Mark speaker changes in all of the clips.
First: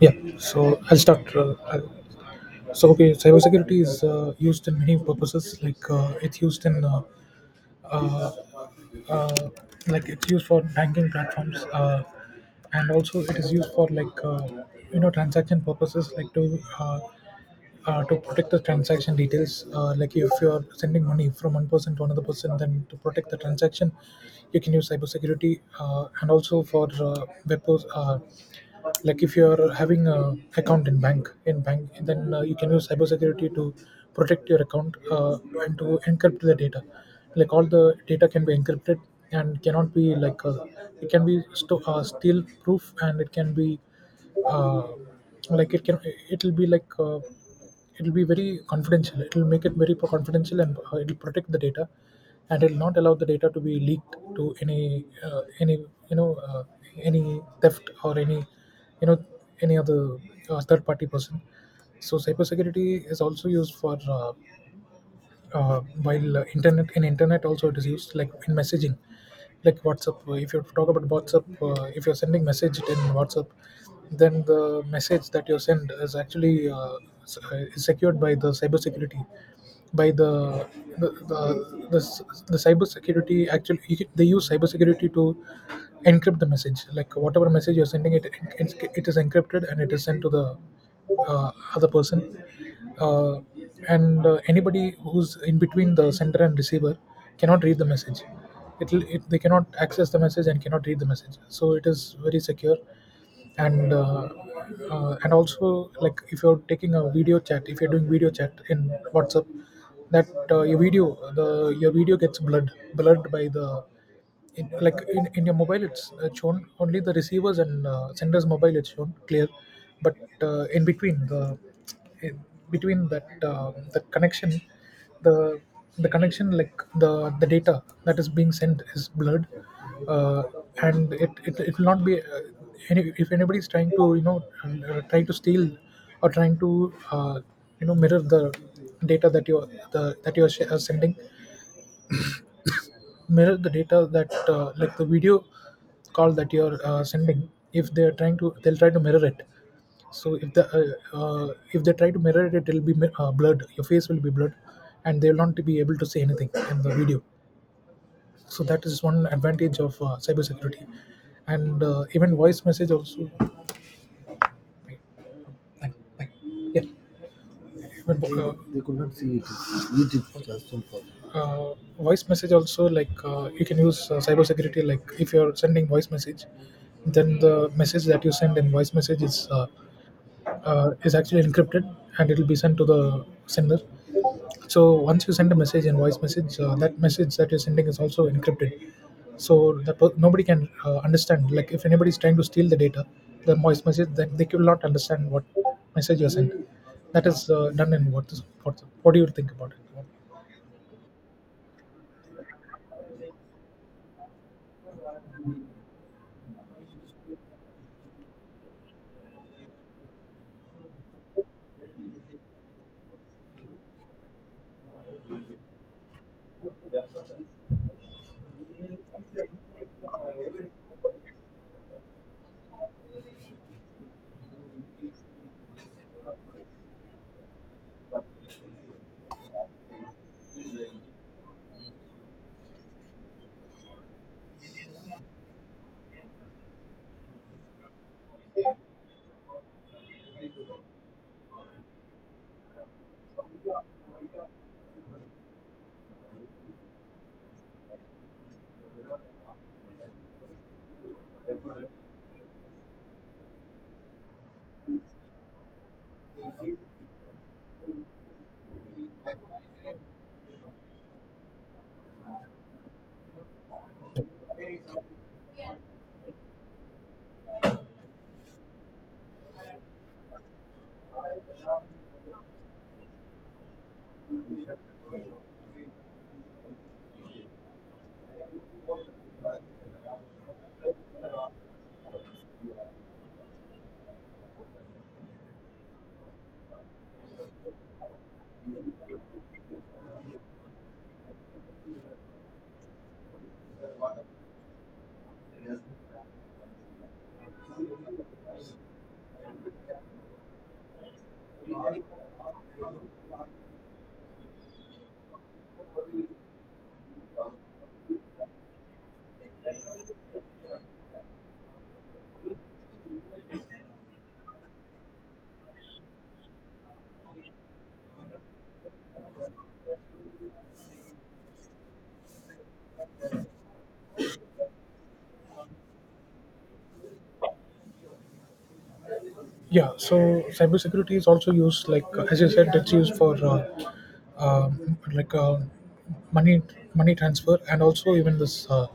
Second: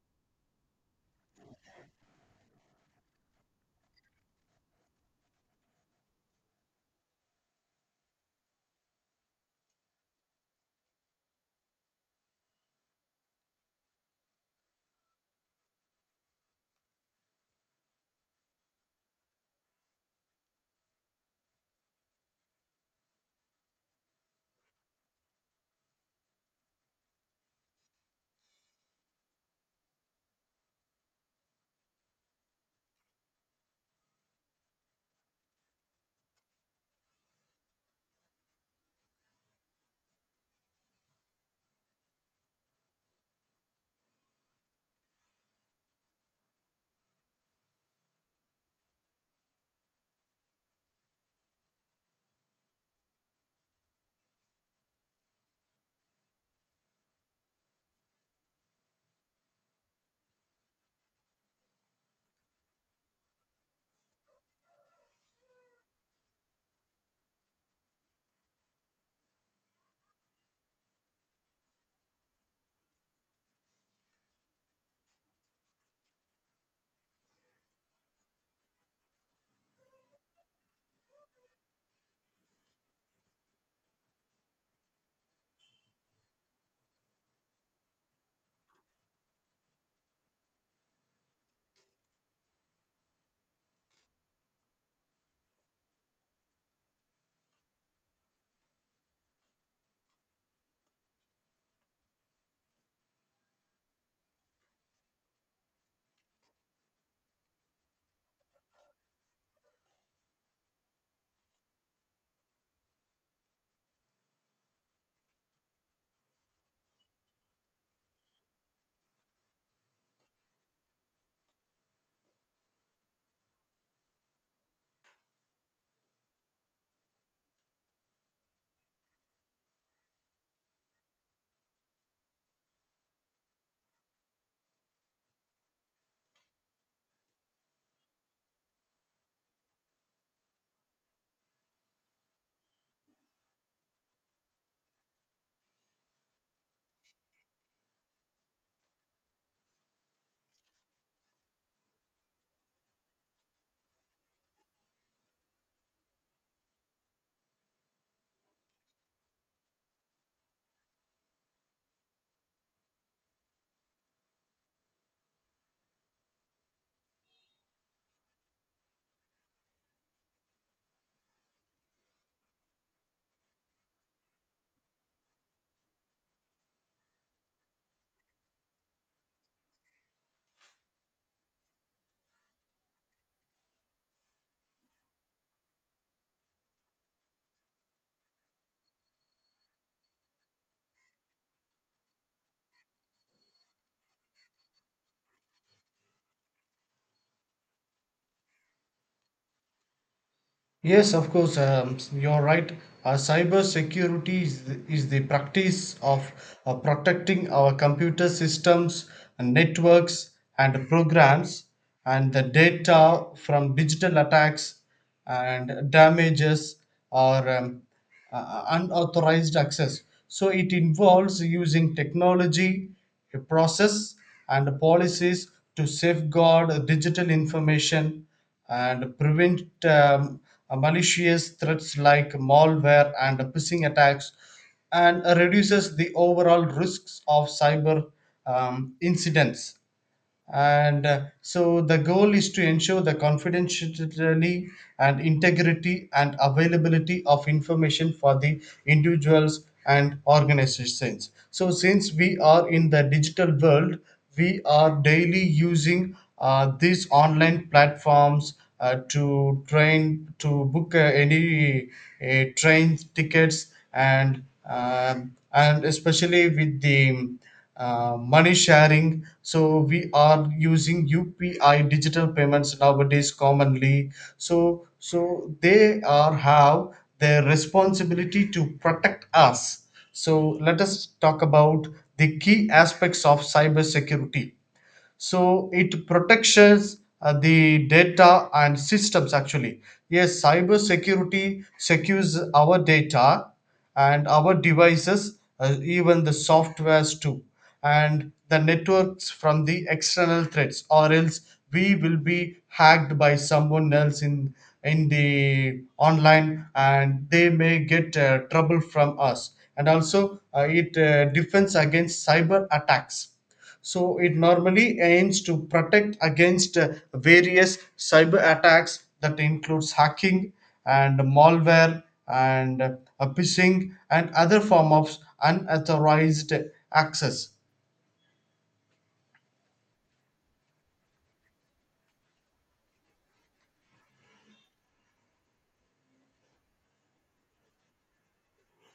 Speaker 1: Yeah, so I'll start. So cybersecurity is used in many purposes. Like it's used in, uh, uh, like it's used for banking platforms, and also it is used for like transaction purposes, like to protect the transaction details. Like if you are sending money from one person to another person, then to protect the transaction, you can use cybersecurity, and also for like if you're having a account in bank then you can use cybersecurity to protect your account and to encrypt the data, like all the data can be encrypted and cannot be like it can be still proof, and it can be uh, like it can, it'll be like uh, it'll be very confidential, it'll make it very confidential, and it'll protect the data and it will not allow the data to be leaked to any, you know uh, any theft or any, you know any other third party person. So cybersecurity is also used for uh, while internet, in internet, also it is used like in messaging, like WhatsApp. If you talk about WhatsApp, if you're sending message in WhatsApp, then the message that you send is actually is secured by the cybersecurity, by the cyber security. Actually, they use cyber security to encrypt the message. Like whatever message you're sending it, it is encrypted and it is sent to the other person, uh, and anybody who's in between the sender and receiver cannot read the message. It'll, it they cannot access the message and cannot read the message, so it is very secure. And and also like if you're taking a video chat, if you're doing video chat in WhatsApp, that your video, the your video gets blurred by the, in your mobile it's shown only the receivers and senders mobile, it's shown clear, but in between eh, between that, the connection, the the connection, like the the data that is being sent is blurred. uh, and it it will not be any, if anybody is trying to, trying to steal or trying to mirror the data that you the that you are sending, mirror the data that like the video call that you're sending. If they're trying to, they'll try to mirror it. So if the if they try to mirror it, blurred, your face will be blurred and they'll not be able to see anything in the video. So that is one advantage of cybersecurity. And even voice message also, like, like, yeah, but they uh, voice message also, like you can use cybersecurity. Like if you're sending voice message, then the message that you send in voice message is actually encrypted and it will be sent to the sender. So once you send a message in voice message, that message that you're sending is also encrypted. So that nobody can understand. Like if anybody is trying to steal the data, the voice message, then they will not understand what message you're sending. That is done in what, what. What do you think about it?
Speaker 2: Yes, of course, you're right. Cyber security is the practice of protecting our computer systems, and networks, and programs, and the data from digital attacks and damages or unauthorized access. So it involves using technology, a process, and policies to safeguard digital information and prevent malicious threats like malware and phishing attacks, and reduces the overall risks of cyber incidents. And uh, so the goal is to ensure the confidentiality and integrity and availability of information for the individuals and organizations. So since we are in the digital world, we are daily using these online platforms to train to book any train tickets and and especially with the money sharing. So we are using UPI digital payments nowadays commonly. So they are have their responsibility to protect us. So let us talk about the key aspects of cybersecurity. So it protects the data and systems. Actually, yes, cyber security secures our data and our devices, even the softwares too, and the networks from the external threats, or else we will be hacked by someone else in the online, and they may get trouble from us. And also it defends against cyber attacks. So it normally aims to protect against various cyber attacks that includes hacking and malware and phishing and other form of unauthorized access.
Speaker 1: Yeah, so cybersecurity is also used, like as you said, it's used for uh, like uh, money money transfer, and also even this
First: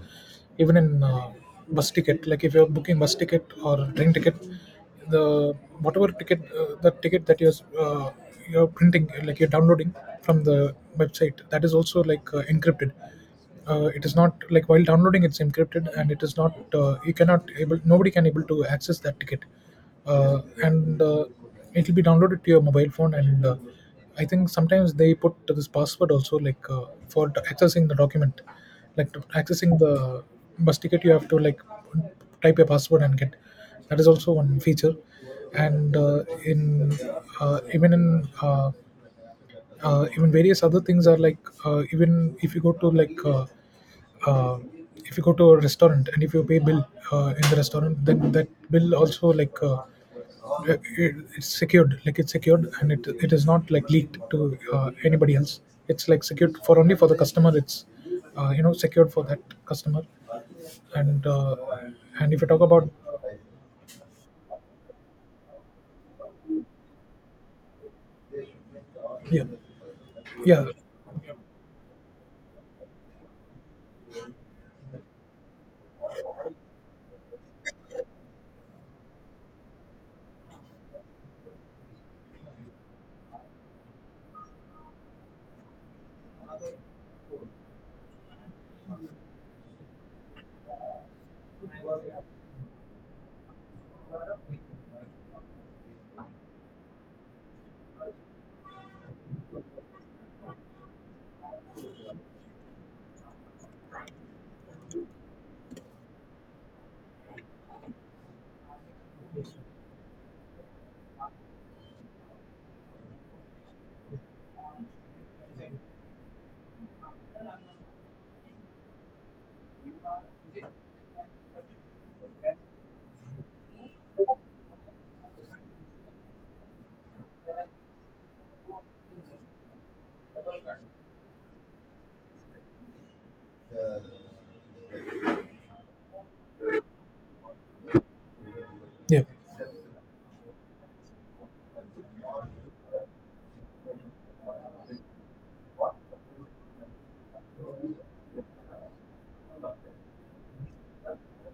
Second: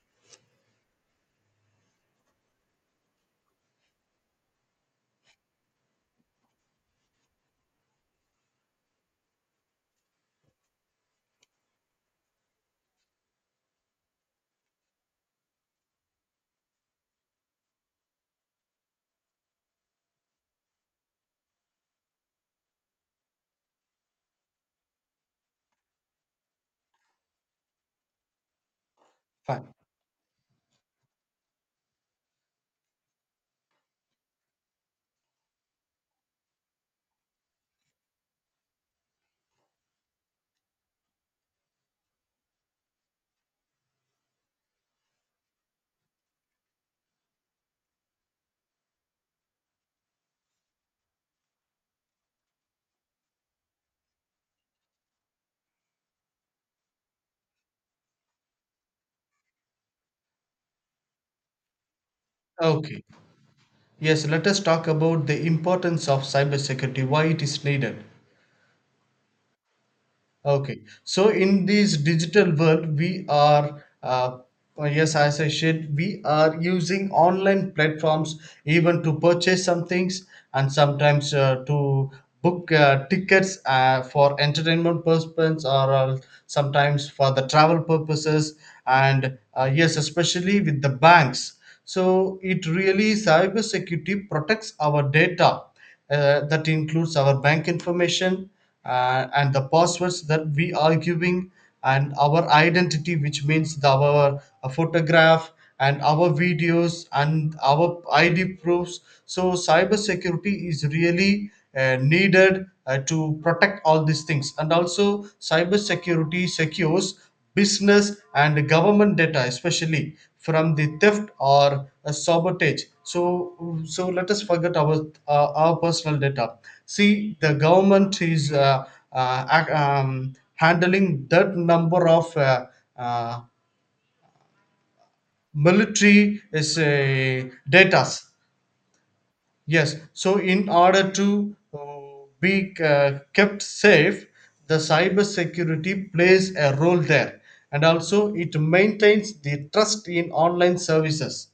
Speaker 1: even in bus ticket. Like if you're booking bus ticket or train ticket, the whatever ticket the ticket that uh, you're printing, like you're downloading from the website, that is also like encrypted. It is not like, while downloading it's encrypted, and it is not, you cannot able, nobody can able to access that ticket, and it will be downloaded to your mobile phone, and I think sometimes they put this password also, like for accessing the document, like to
Speaker 2: Fine.
Speaker 1: accessing the bus ticket you have to like type your password and get. That is also one feature. And in even in even various other things are like, even if you go to like uh, if you go to a restaurant and if you pay bill in the restaurant, then that bill also like it's secured, like it's secured, and it is not like leaked to anybody else. It's like secured for only for the customer, it's secured for that customer. And and if you talk about,
Speaker 2: Okay. Yes, let us talk about the importance of cybersecurity, why it is needed.
Speaker 1: yeah, yeah,
Speaker 2: Okay, so in this digital world, we are, yes, as I said, we are using online platforms even to purchase some things, and sometimes to book tickets for entertainment purposes, or sometimes for the travel purposes. And yes, especially with the banks. So it really, cybersecurity protects our data that includes our bank information and the passwords that we are giving, and our identity, which means our photograph and our videos and our id proofs. So cybersecurity is really needed to protect all these things. And also cybersecurity secures business and government data, especially from the theft or a sabotage. So let us forget our personal data. See, the government is handling that number of uh, military is data.
Speaker 1: yeah,
Speaker 2: Yes, so in order to be kept safe, the cyber security plays a role there, and also it maintains the trust in online services.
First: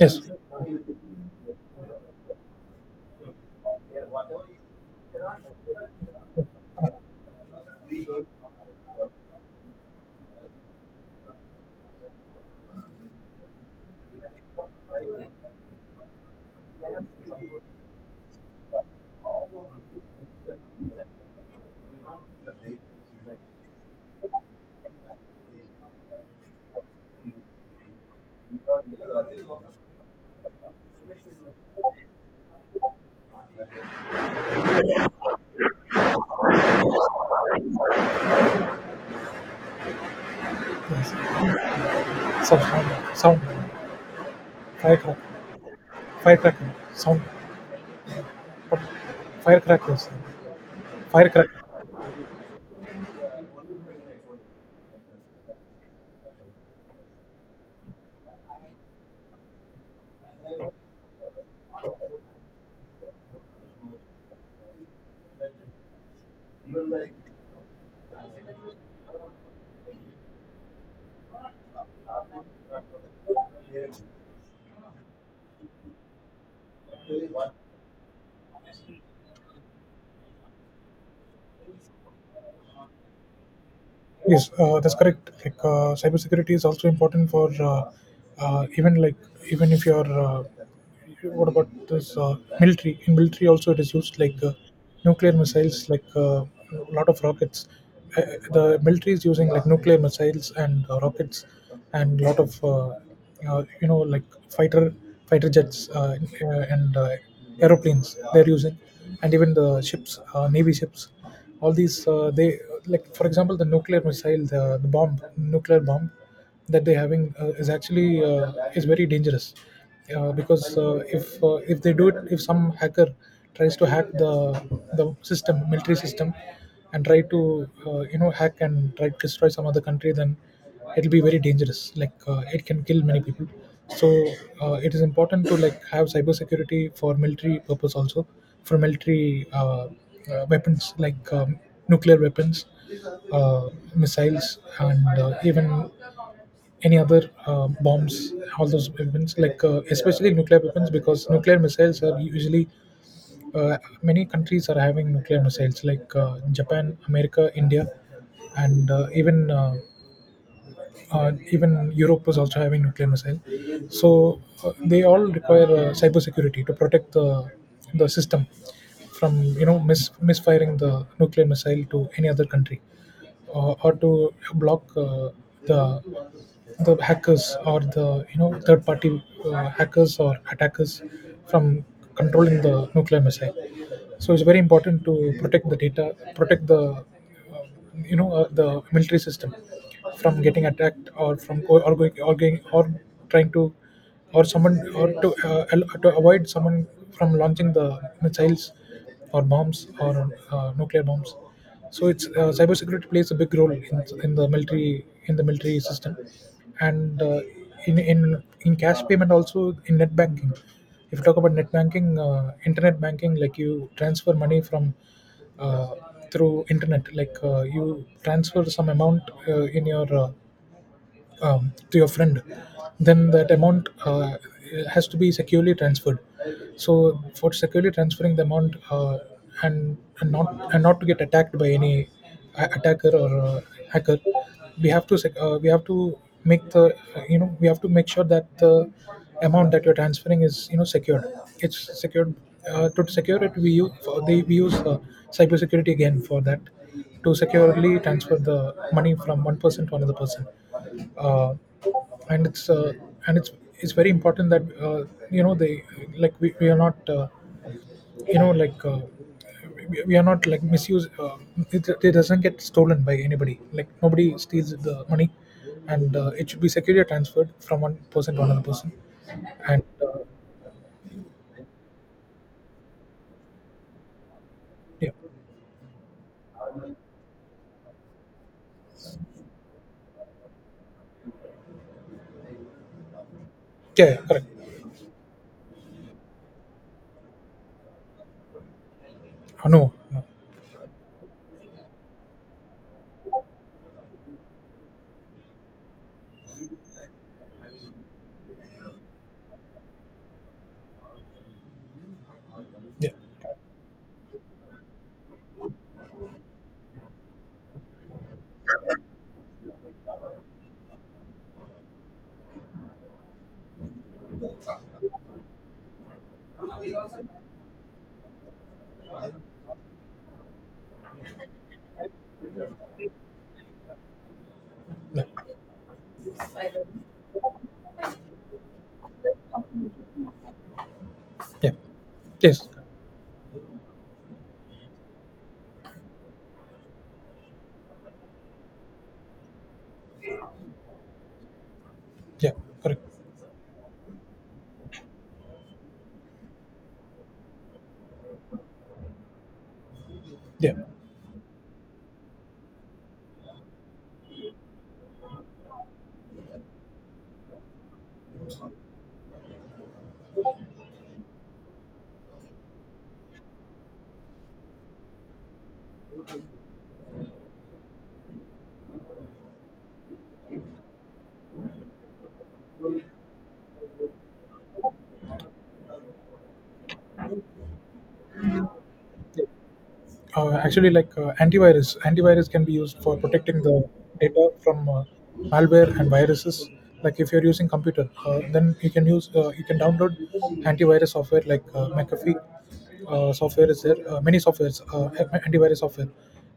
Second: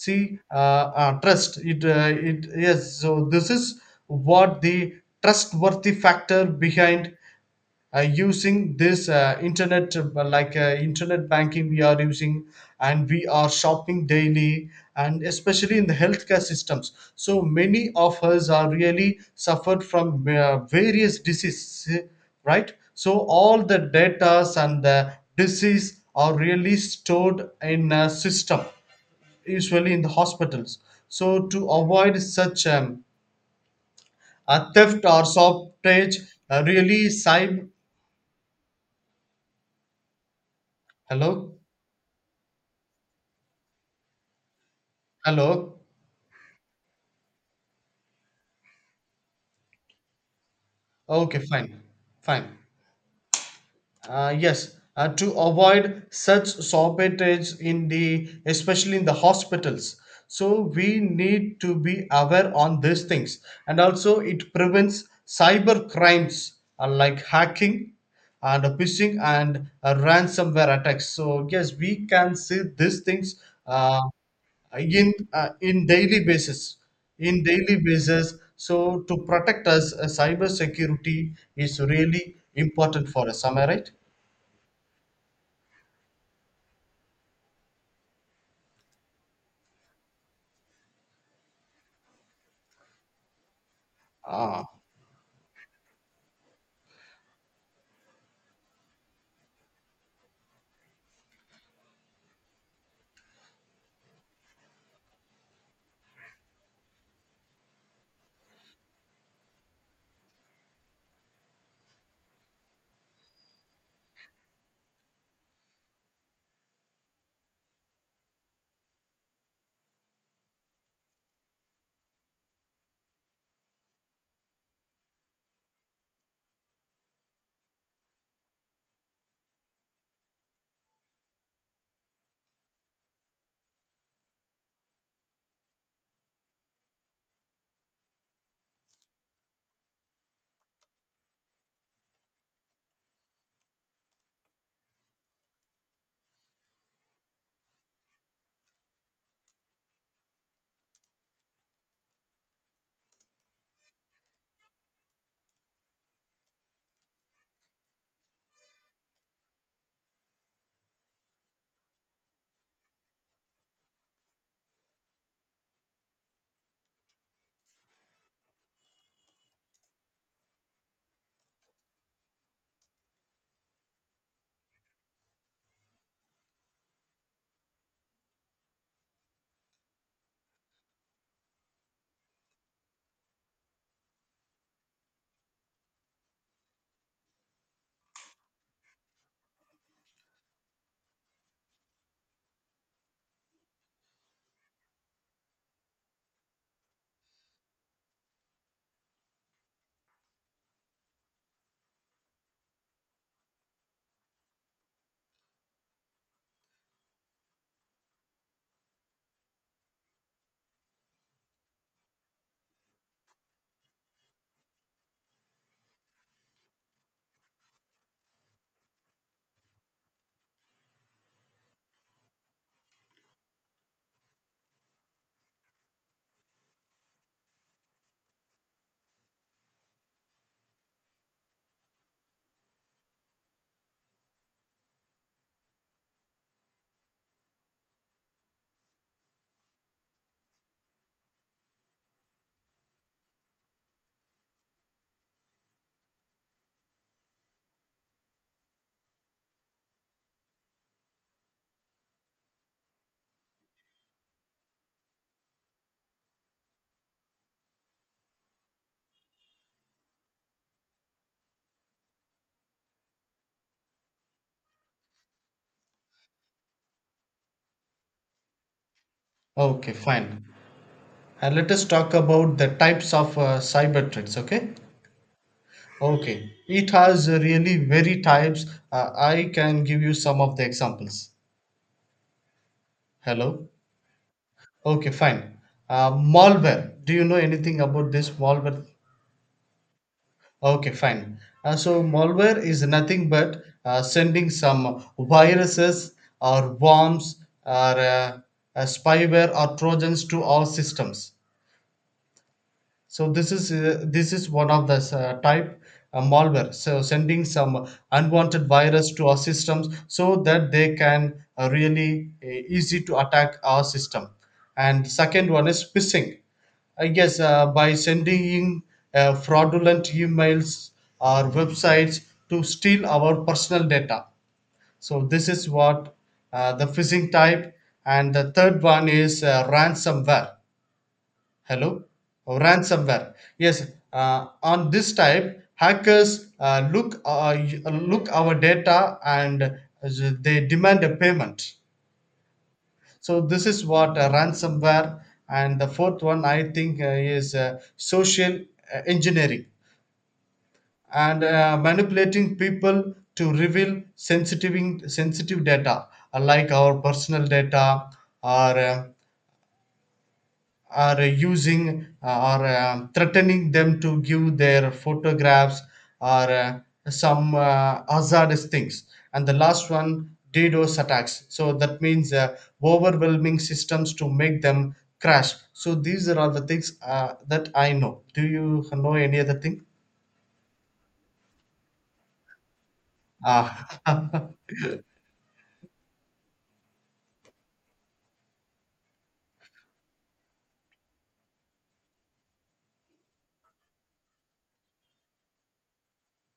Speaker 1: yes,
Speaker 2: trust. It yes. So this is what the trustworthy factor behind using this internet, like internet banking we are using, and we are shopping daily, and especially in the healthcare systems. So many of us are really suffered from various diseases, right? So all the datas and the disease are really stored in a system, usually in the hospitals. So to avoid such a theft or shortage, really cyber.
Speaker 1: yes,
Speaker 2: Hello.
Speaker 1: sound sound, firecracker,
Speaker 2: Hello.
Speaker 1: Firecrack, sound, firecrack हो गया,
Speaker 2: Okay,
Speaker 1: फायरक्रै.
Speaker 2: fine. Fine. Yes. To avoid such shortages in the, especially in the hospitals. So we need to be aware on these things. And also it prevents cyber crimes, like hacking and phishing and ransomware attacks. So yes, we can see these things uh, in in daily basis, in daily basis. So to protect us, cyber security is really important for us, am I right?
Speaker 1: Yes, that's correct. Like cybersecurity is also important for even like, even if you're what about this military? In military, also it is used, like
Speaker 2: Ah,
Speaker 1: nuclear missiles, like a lot of rockets. Uh, the military is using like nuclear missiles and rockets, and a lot of like fighter fighter jets, and aeroplanes they're using, and even the ships, navy ships, all these they, like for example the nuclear missile, the bomb nuclear bomb that they're having is actually is very dangerous, because if they do it, if some hacker tries to hack the system, military system, and try to hack and try to destroy some other country, then it'll be very dangerous, like it can kill many people. So it is important to like have cybersecurity for military purpose also, for military weapons, like nuclear weapons, uh, missiles, and even any other bombs, all those weapons, like especially nuclear weapons, because nuclear missiles are usually, many countries are having nuclear missiles, like Japan, America, India, and even Europe was also having nuclear missile. So they all require cybersecurity to protect the system from, misfiring the nuclear missile to any other country, or to block the the hackers or the, third party, hackers or attackers from controlling the nuclear missile. So it's very important to protect the data, protect the the military system from getting attacked, or from or going or going or trying to, or someone, or to to avoid someone from launching the missiles or bombs or nuclear bombs. So it's cybersecurity plays a big role in the military, in the military system, and in cash payment also, in net banking. If you talk about net banking, internet banking, like you transfer money from uh, through internet, like you transfer some amount in your to your friend, then that amount has to be securely transferred. So for securely transferring the amount, and not to get attacked by any attacker or hacker, we have to we have to make the, we have to make sure that the amount that you're transferring is, secured. It's secured. To secure it, we use cybersecurity again for that, to securely transfer the money from one person to another person. uh, and and it's it's very important that uh, they, like we are not you know like uh, we are not like misuse it, it doesn't get stolen by anybody, like nobody steals the money, and it should be securely transferred from one person to another person. And
Speaker 2: okay, fine. And let us talk about the types of cyber threats. Okay.
Speaker 1: yeah,
Speaker 2: Okay, it has really very types. I can give you some of the examples. Hello.
Speaker 1: yeah, yeah, correct.
Speaker 2: Okay, fine. Malware, do you know anything about this malware?
Speaker 1: No, no.
Speaker 2: Okay, fine. So malware is nothing but sending some viruses or worms or spyware or trojans to our systems.
Speaker 1: Yeah,
Speaker 2: So this is one of the type, malware. So sending some unwanted virus to our systems so that they can really easy to attack our system. And second one is phishing. I guess by sending fraudulent emails or websites to steal our personal data. So
Speaker 1: yeah,
Speaker 2: this is what the phishing type. And the third one is ransomware.
Speaker 1: yeah,
Speaker 2: Hello? Oh,
Speaker 1: yes,
Speaker 2: ransomware. Yes, on this type, hackers look our data, and they demand a payment.
Speaker 1: yeah, correct.
Speaker 2: So this is what ransomware. And the fourth one, I think, is social engineering,
Speaker 1: Yeah.
Speaker 2: and manipulating people to reveal sensitive data, like our personal data or are using or threatening them to give their photographs or some hazardous things. And the last one, DDoS attacks. So that means overwhelming systems to make them crash. So these are all the things that I know. Do you know any other thing?
Speaker 1: Actually, antivirus can be used for protecting the
Speaker 2: Ah,
Speaker 1: data from malware and viruses. Like if you're using computer, then you can use you can download antivirus software, like McAfee software is there. Many softwares, antivirus software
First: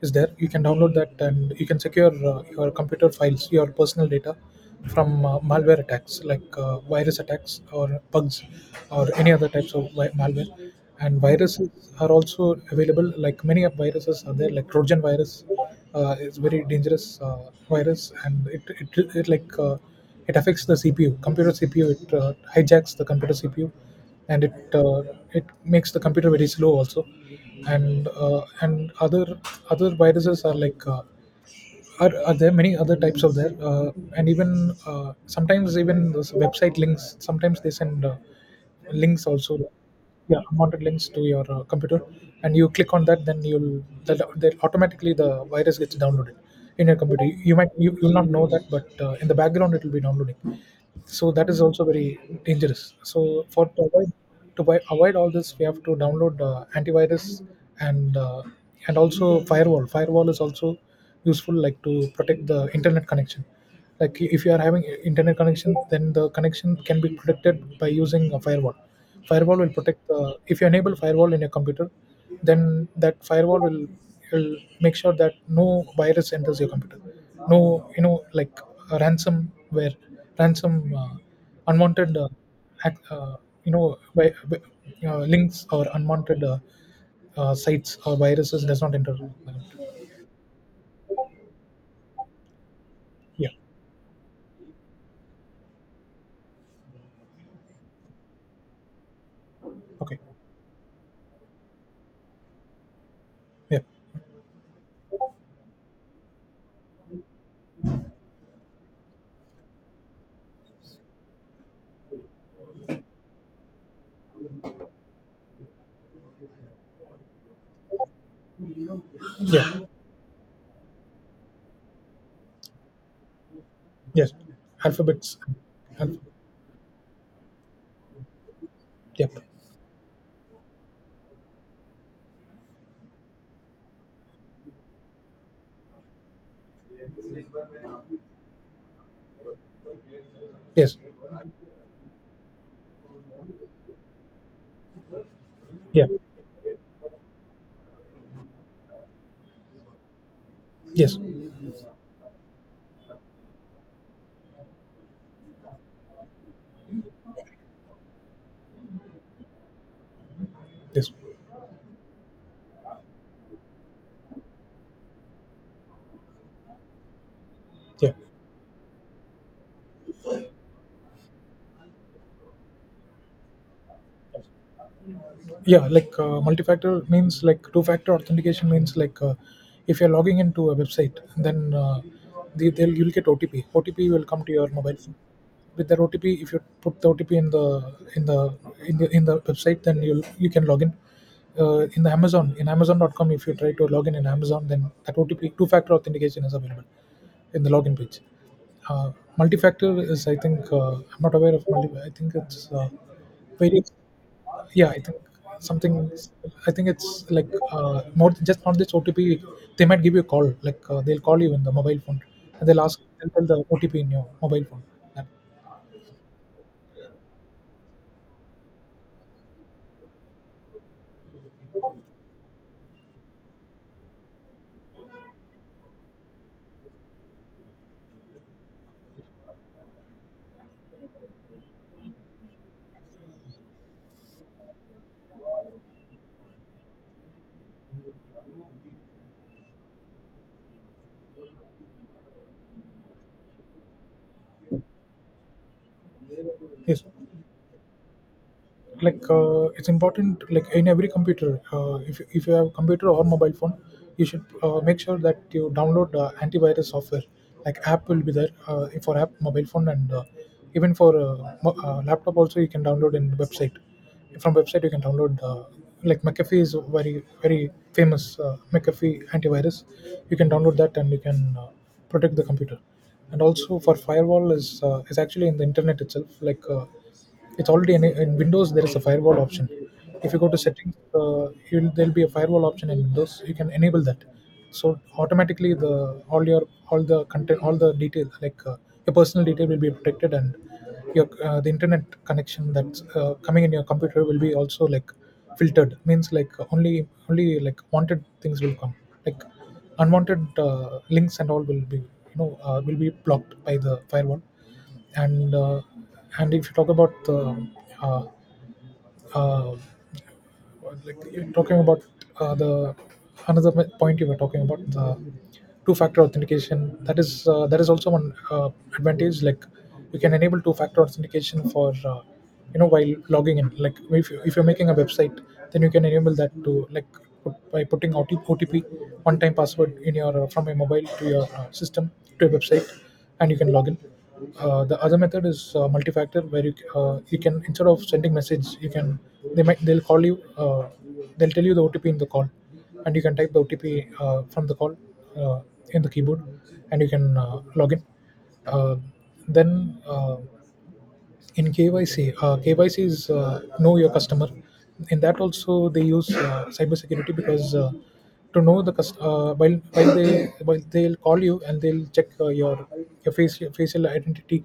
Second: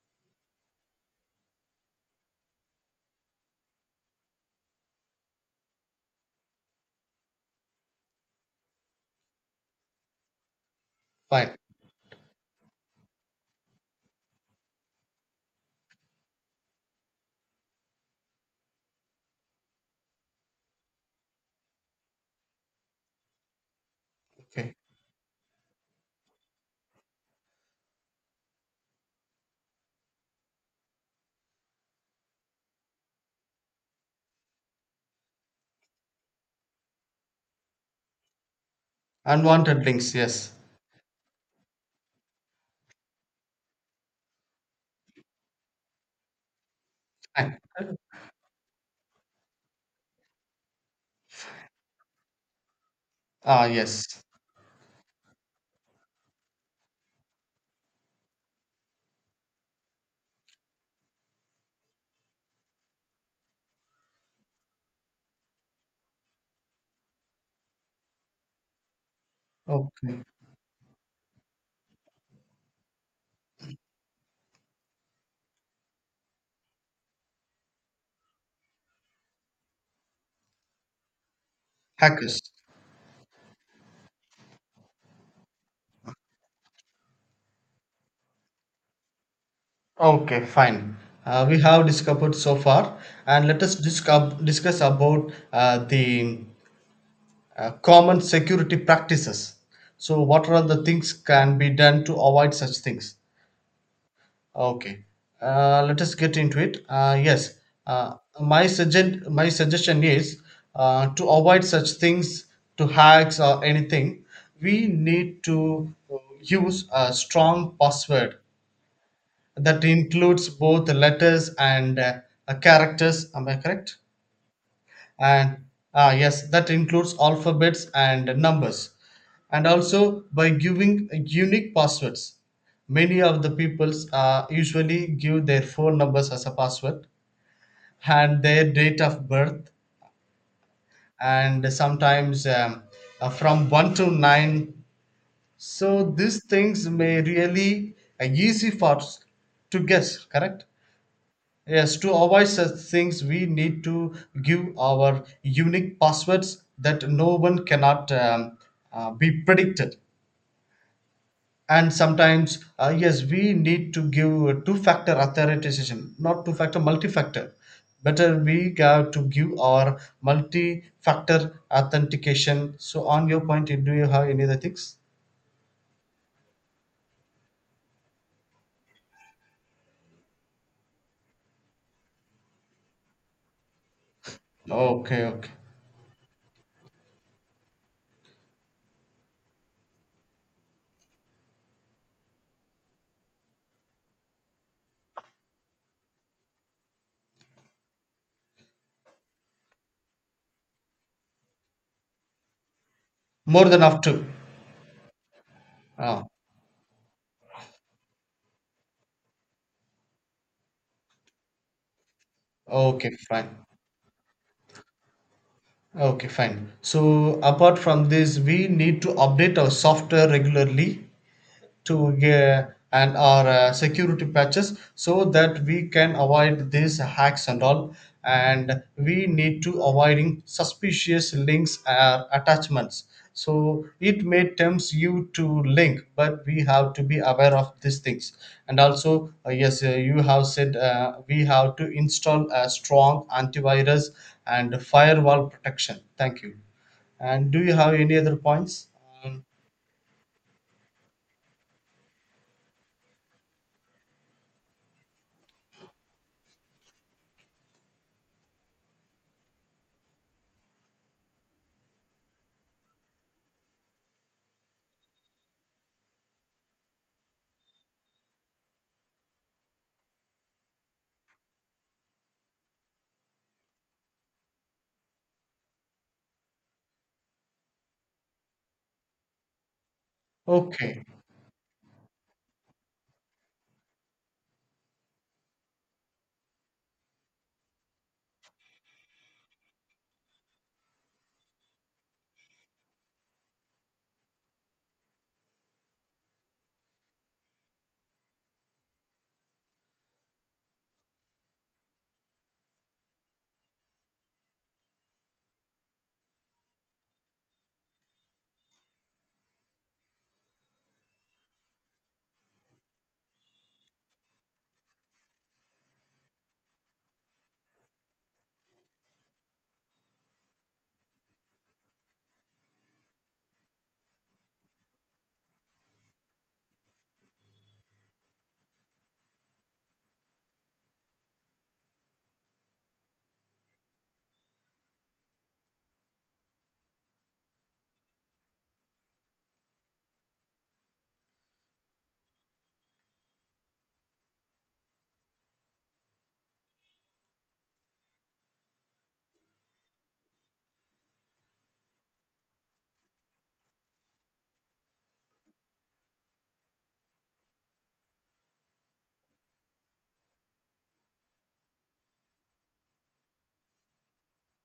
Speaker 1: is there. You can download that and you can secure your computer files, your personal data from malware attacks like virus attacks or bugs or any other types of malware and
Speaker 2: fine.
Speaker 1: viruses are also available. Like many of viruses are there, like trojan virus is very dangerous virus, and it like uh, it affects the cpu computer cpu. It hijacks the computer cpu, and it
Speaker 2: Okay.
Speaker 1: uh, it makes the computer very slow also. And and other other viruses are there many other types of there. And even sometimes, even those website links, sometimes they send links also,
Speaker 2: Unwanted links.
Speaker 1: yeah,
Speaker 2: Yes.
Speaker 1: unwanted links to your computer, and you click on that, then you'll that, that automatically the virus gets downloaded in your computer.
Speaker 2: Fine.
Speaker 1: You'll not know that, but in the background it will be downloading, so that is also very dangerous. So for
Speaker 2: Ah,
Speaker 1: to avoid
Speaker 2: yes.
Speaker 1: avoid all this, we have to download antivirus, and and also firewall. Firewall is also useful, like to protect the internet connection. Like if you are having internet connection, then the connection can be protected by using a firewall. Firewall will protect,
Speaker 2: Okay.
Speaker 1: if you enable firewall in your computer, then that firewall will make sure that no virus enters your computer, no, you know, like a ransom where ransom uh, unwanted
Speaker 2: Hackers.
Speaker 1: ac- uh, you know by, by, links or unwanted sites or viruses does not enter.
Speaker 2: Okay, fine. We have discovered so far, and
Speaker 1: Yeah.
Speaker 2: let us discuss about the common security practices.
Speaker 1: Okay.
Speaker 2: So, what are the things can be done to avoid such things?
Speaker 1: Yeah,
Speaker 2: Okay, let us get into it. Yes, uh, my suggestion is to avoid such things, to hacks or anything. We need to use a strong password
Speaker 1: yeah.
Speaker 2: that includes both letters and characters, am I correct?
Speaker 1: Yes. Alphabets.
Speaker 2: And ah
Speaker 1: alpha,
Speaker 2: yes, that includes alphabets and numbers,
Speaker 1: yep.
Speaker 2: and also by giving unique passwords. Many of the peoples usually give their phone numbers as a password, and their date of birth,
Speaker 1: Yes.
Speaker 2: and sometimes from 1 to 9. So
Speaker 1: Yeah.
Speaker 2: these things may really easy for us to guess, correct?
Speaker 1: Yes.
Speaker 2: Yes, to avoid such things, we need to give our unique passwords that no one cannot be predicted.
Speaker 1: Yes.
Speaker 2: And sometimes, yes, we need to give two factor authentication, not two factor, multi factor.
Speaker 1: Yeah,
Speaker 2: Better we have to give our multi factor authentication. So, on your point, do you have any other things?
Speaker 1: yeah, like multi-factor means, like, two-factor authentication means, like, if you're logging into a website, then they, they'll you'll get otp. Otp will come to your mobile phone.
Speaker 2: Okay, okay.
Speaker 1: With that otp, if you put the otp in the website, then you can log in. In the amazon, in amazon.com, if you try to log in amazon, then that otp two-factor authentication is available in the login page. uh, Multi-factor is, I think I'm not aware of multi, I think it's
Speaker 2: More than
Speaker 1: various.
Speaker 2: up to.
Speaker 1: Yeah, I think something,
Speaker 2: Ah,
Speaker 1: I think it's like just not this otp. They might give you a call, like they'll call you in the mobile phone and
Speaker 2: okay,
Speaker 1: they'll tell
Speaker 2: fine.
Speaker 1: the otp in your mobile phone. that,
Speaker 2: Okay, fine. So apart from this, we need to update our software regularly to and our security patches, so that we can avoid these hacks and all. And we need to avoiding suspicious links or attachments, so it may tempt you to link, but we have to be aware of these things. And also yes, you have said we have to install a strong antivirus and firewall protection. Thank you.
Speaker 1: yes,
Speaker 2: And do you have any other points?
Speaker 1: like
Speaker 2: Um,
Speaker 1: it's important, like in every computer, if you have a computer or mobile phone, you should make sure that you download antivirus software. Like app will be there for app mobile phone, and even for laptop also you can download in website. From website you can download like mcafee. Is very very famous mcafee antivirus. You can download that and you can protect the computer. And also for firewall is actually in the internet itself, like it's already in windows. There is a firewall option. If you go to settings,
Speaker 2: okay.
Speaker 1: there'll be a firewall option in windows. You can enable that, so automatically the all your all the content all the details, like your personal detail will be protected, and your the internet connection that's coming in your computer will be also like filtered, means like only only like wanted things will come, like unwanted links and all will be, you know, will be blocked by the firewall. And and if you talk about uh, uh, like you're talking about the another m- point, you were talking about the two-factor authentication. That is that is also one advantage. Like you can enable two-factor authentication for you know, while logging in, like if you're making a website, then you can enable that to, like, by putting OTP, one-time password, in your from your mobile to your system, to your website, and you can log in. The other method is multi-factor, where you can, instead of sending message, you can, they might, they'll call you, they'll tell you the OTP in the call, and you can type the OTP from the call uh, in the keyboard, and you can log in. Uh, then in KYC, KYC is know your customer. In that also they use cybersecurity, because to know the while they while they'll call you, and they'll check your face, your facial identity.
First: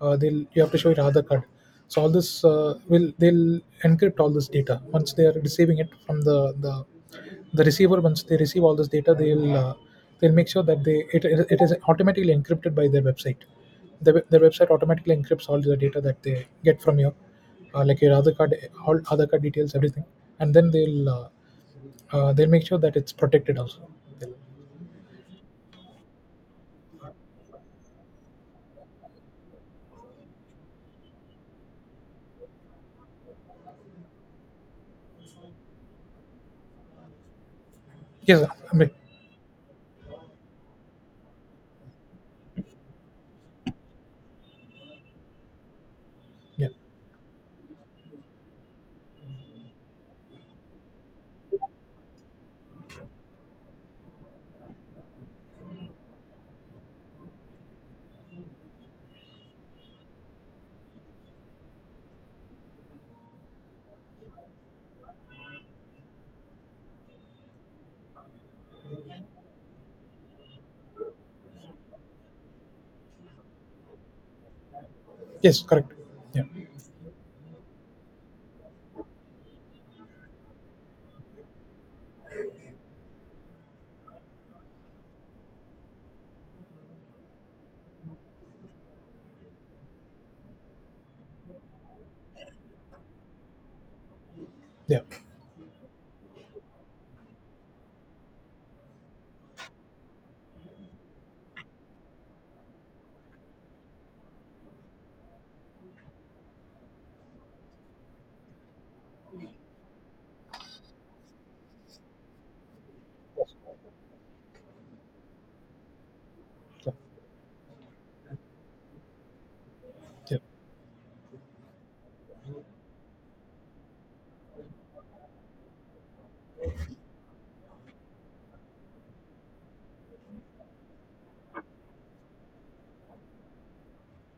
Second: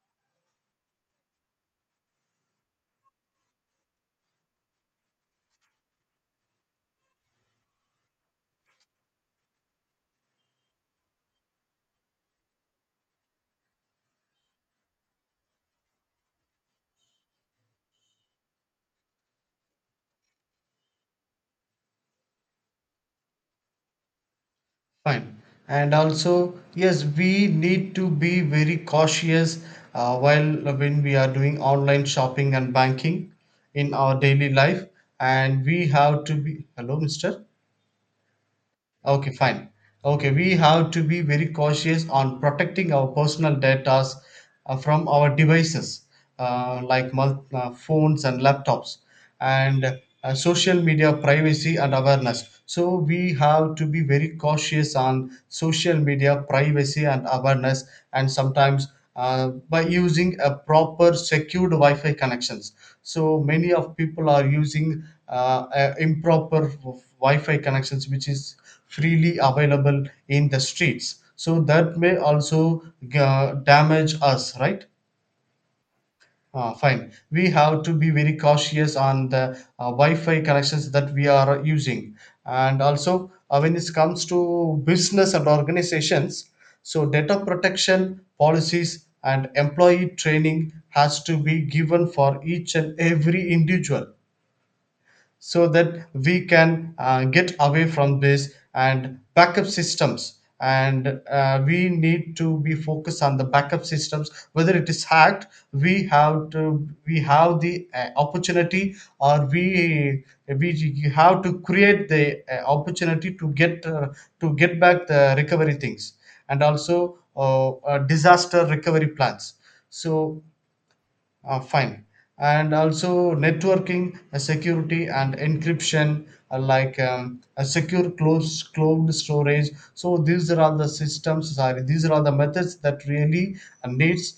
Speaker 1: They'll, you have to show your Aadhaar card. So all this will they'll encrypt all this data. Once they are receiving it from the receiver once they receive all this data, they'll make sure that they, it is automatically encrypted by their website. Their their website automatically encrypts all the data that they get from your like your other card, all other card details, everything. And then they'll make sure that it's protected also.
Speaker 2: Fine. And also, yes, we need to be very cautious while, when we are doing online shopping and banking in our daily life. And we have to be. Hello, mister.
Speaker 1: Yes. I mean,
Speaker 2: Okay, fine. Okay, we have to be very cautious on protecting our personal data from our devices,
Speaker 1: yeah.
Speaker 2: like phones and laptops, and social media privacy and awareness. So, we have to be very cautious on social media privacy and awareness, and sometimes by using a proper secured Wi Fi connections. So, many of people are using improper Wi Fi connections, which is freely available in the streets, so that may also damage us, right?
Speaker 1: Yes, correct. Yeah,
Speaker 2: Ah, fine, we have to be very cautious on the wi-fi connections that we are using. And also when it comes to business and organizations, so data protection policies and employee training has to be given for each and every individual,
Speaker 1: yeah,
Speaker 2: so that we can get away from this. And backup systems, and we need to be focused on the backup systems, whether it is hacked, we have to, we have the opportunity, or we have to create the opportunity to get back the recovery things. And
Speaker 1: so,
Speaker 2: also disaster recovery plans.
Speaker 1: yeah.
Speaker 2: So fine. And also networking, security, and encryption, like a secure closed cloud storage. So these are all the systems. Sorry, these are all the methods that really needs.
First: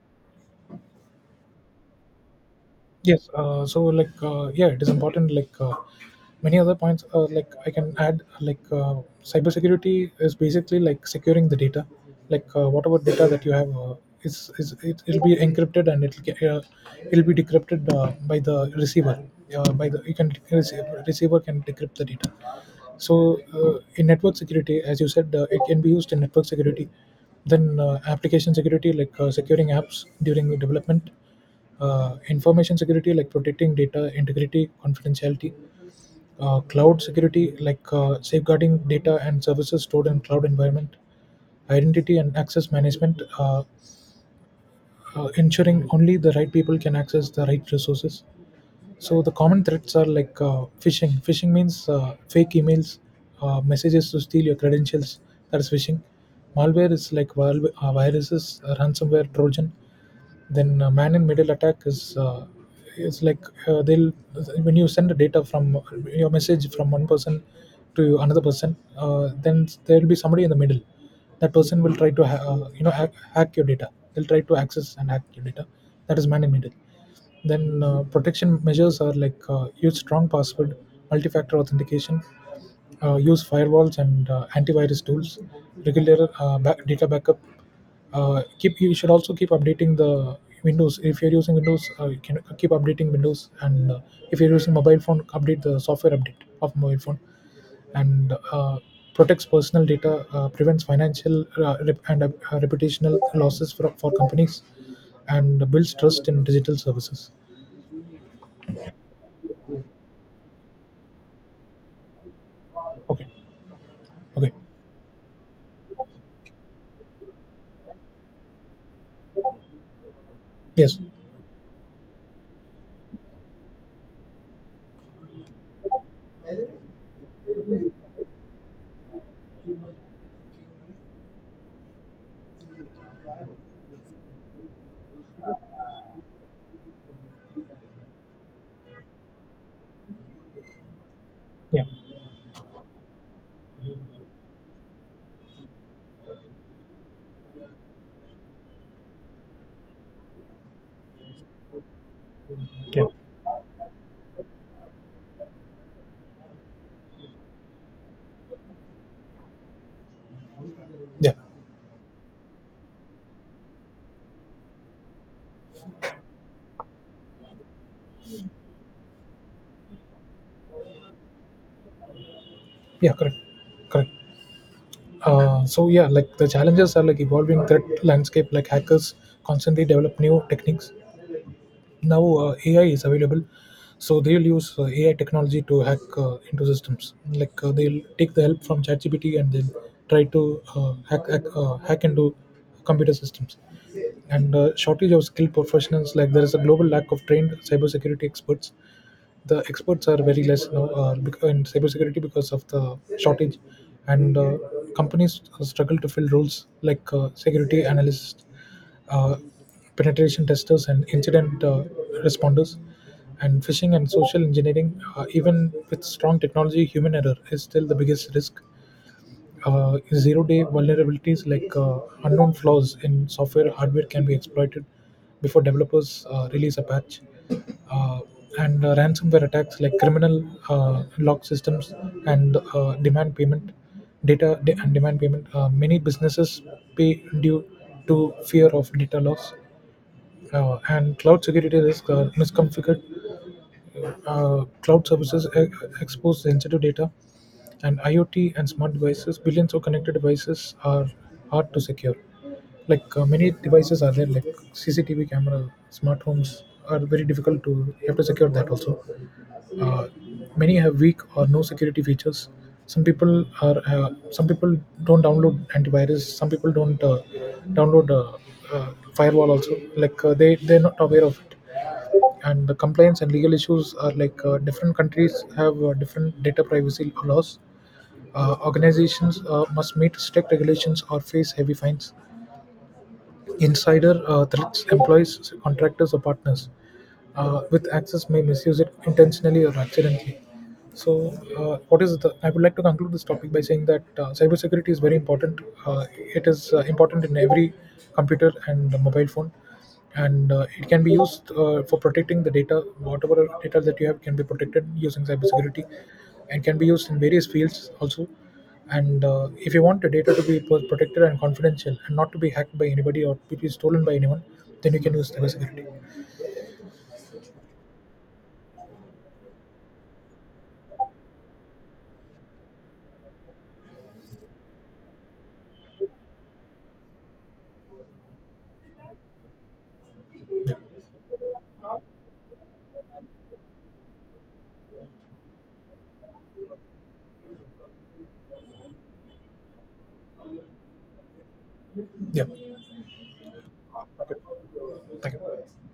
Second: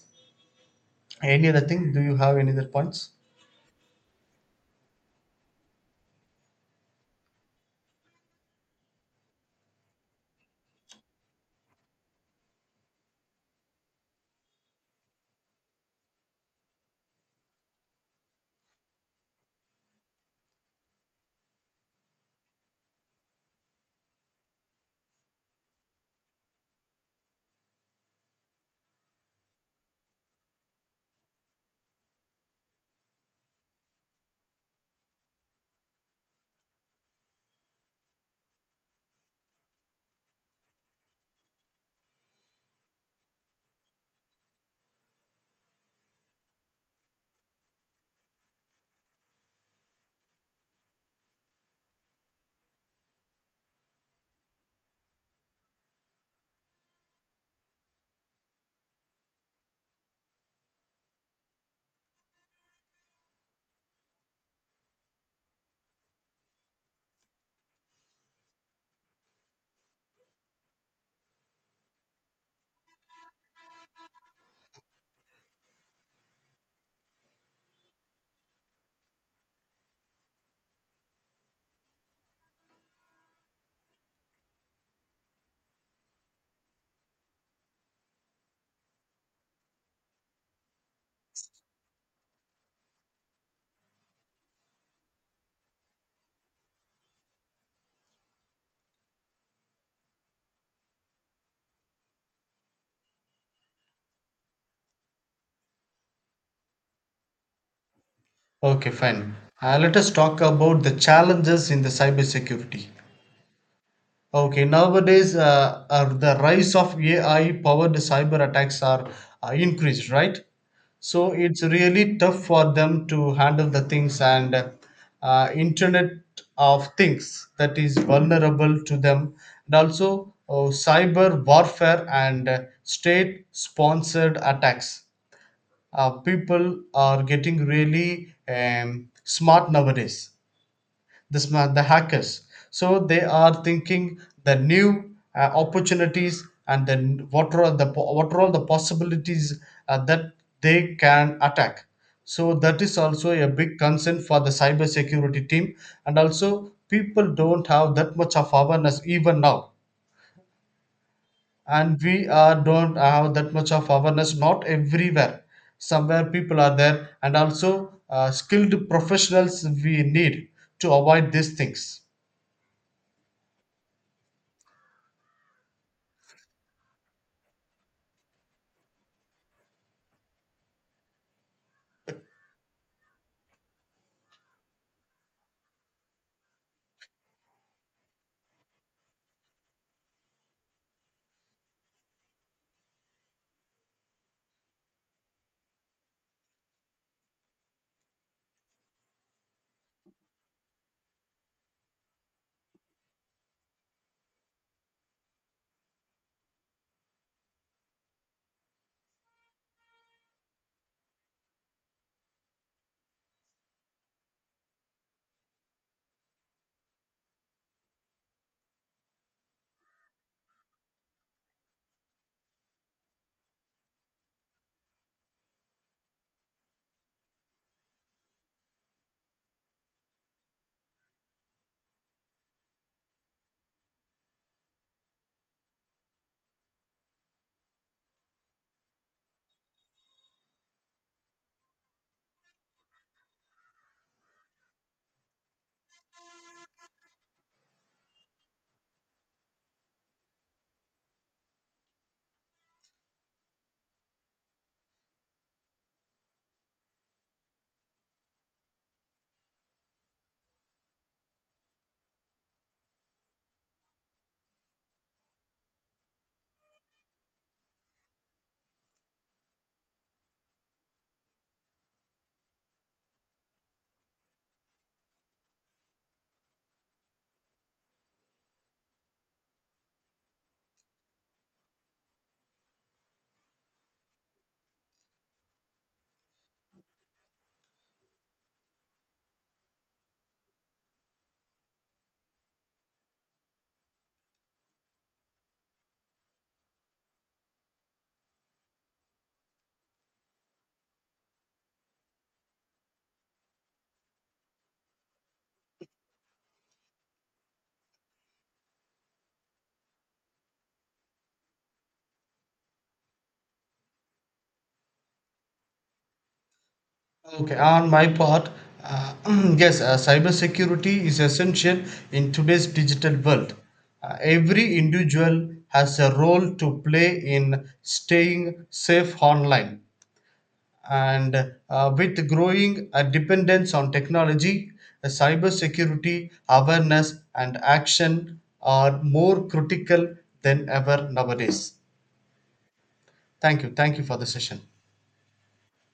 Speaker 2: Any other thing? Do you have any other points?
Speaker 1: Yes, so like yeah, it is important. Like many other points, like I can add, like cybersecurity is basically like securing the data, like whatever data that you have is it'll be encrypted, and it'll get, it'll be decrypted by the receiver. By the you can receiver can decrypt the data. So, in network security, as you said, it can be used in network security. Then, application security, like securing apps during the development, information security, like protecting data integrity, confidentiality, cloud security, like safeguarding data and services stored in cloud environment, identity and access management, ensuring only the right people can access the right resources. So the common threats are like phishing. Phishing means fake emails, messages to steal your credentials. That's phishing. Malware is like viruses, ransomware, Trojan. Then man in middle attack is like they'll, when you send the data from your message from one person to another person, then there will be somebody in the middle. That person will try to you know, hack your data. They'll try to access and hack your data. That is man in middle. Then protection measures are like use strong password, multi-factor authentication, use firewalls and antivirus tools, regular data backup. Keep, you should also keep updating the Windows. If you're using Windows, you can keep updating Windows, and if you're using mobile phone, update the software update of mobile phone, and protects personal data, prevents financial rep- and reputational losses for companies, and builds trust in digital services.
Speaker 2: Okay, fine. Let us talk about the challenges in the cybersecurity.
Speaker 1: Okay. Okay.
Speaker 2: Okay, nowadays, the rise of AI-powered cyber attacks are increased, right?
Speaker 1: Yes.
Speaker 2: So it's really tough for them to handle the things, and Internet of Things that is vulnerable to them, and also cyber warfare and state-sponsored attacks. People are getting really smart nowadays, the smart, the
Speaker 1: Yeah.
Speaker 2: hackers. So they are thinking the new opportunities, and then what are all the possibilities that they can attack. So that is
Speaker 1: Yeah.
Speaker 2: also a big concern for the cyber security team. And also people don't have that much of awareness even now,
Speaker 1: Yeah.
Speaker 2: and we are don't have that much of awareness not everywhere, somewhere people are there. And also skilled professionals we need to avoid these things.
Speaker 1: Yeah, correct. Correct. So yeah, like the challenges are like evolving threat landscape. Like hackers constantly develop new techniques. Now ai is available, so they'll use ai technology to hack into systems, like they'll take the help from chatgpt and they'll try to hack into computer systems. And shortage of skilled professionals, like there is a global lack of trained cybersecurity experts. The experts are very less now, in cybersecurity because of the shortage, and companies struggle to fill roles like security analysts, uh, penetration testers, and incident responders. And phishing and social engineering, even with strong technology, human error is still the biggest risk. Zero-day vulnerabilities, like unknown flaws in software or hardware can be exploited before developers release a patch. Uh, and Ransomware attacks, like criminal lock systems and demand payment, data de- and demand payment. Many businesses pay due to fear of data loss. And cloud security risk are misconfigured cloud services expose sensitive data, and IoT and smart devices, billions of connected devices are hard to secure. Like many devices are there, like CCTV camera, smart homes are very difficult to. You have to secure that also. Uh, Many have weak or no security features. Some people are. Some people don't download antivirus. Some people don't download firewall also. Like they they're not aware of it. And the compliance and legal issues are like different countries have different data privacy laws. Organizations must meet strict regulations or face heavy fines. Insider threats, employees, contractors, or partners with access may misuse it intentionally or accidentally. So what is the I would like to conclude this topic by saying that cybersecurity is very important. uh, it is important in every computer and mobile phone, and it can be used for protecting the data. Whatever data that you have can be protected using cybersecurity, and can be used in various fields also. And if you want the data to be protected and confidential, and not to be hacked by anybody or to be stolen by anyone, then you can use cybersecurity.
Speaker 2: Okay, on my part, uh, yes, cybersecurity is essential in today's digital world. Every individual has a role to play in staying safe online. And with growing dependence on technology, cybersecurity awareness and action are more critical than ever nowadays.
Speaker 1: Yeah.
Speaker 2: Thank you. Thank you for the
Speaker 1: Okay.
Speaker 2: session.
Speaker 1: Thank you.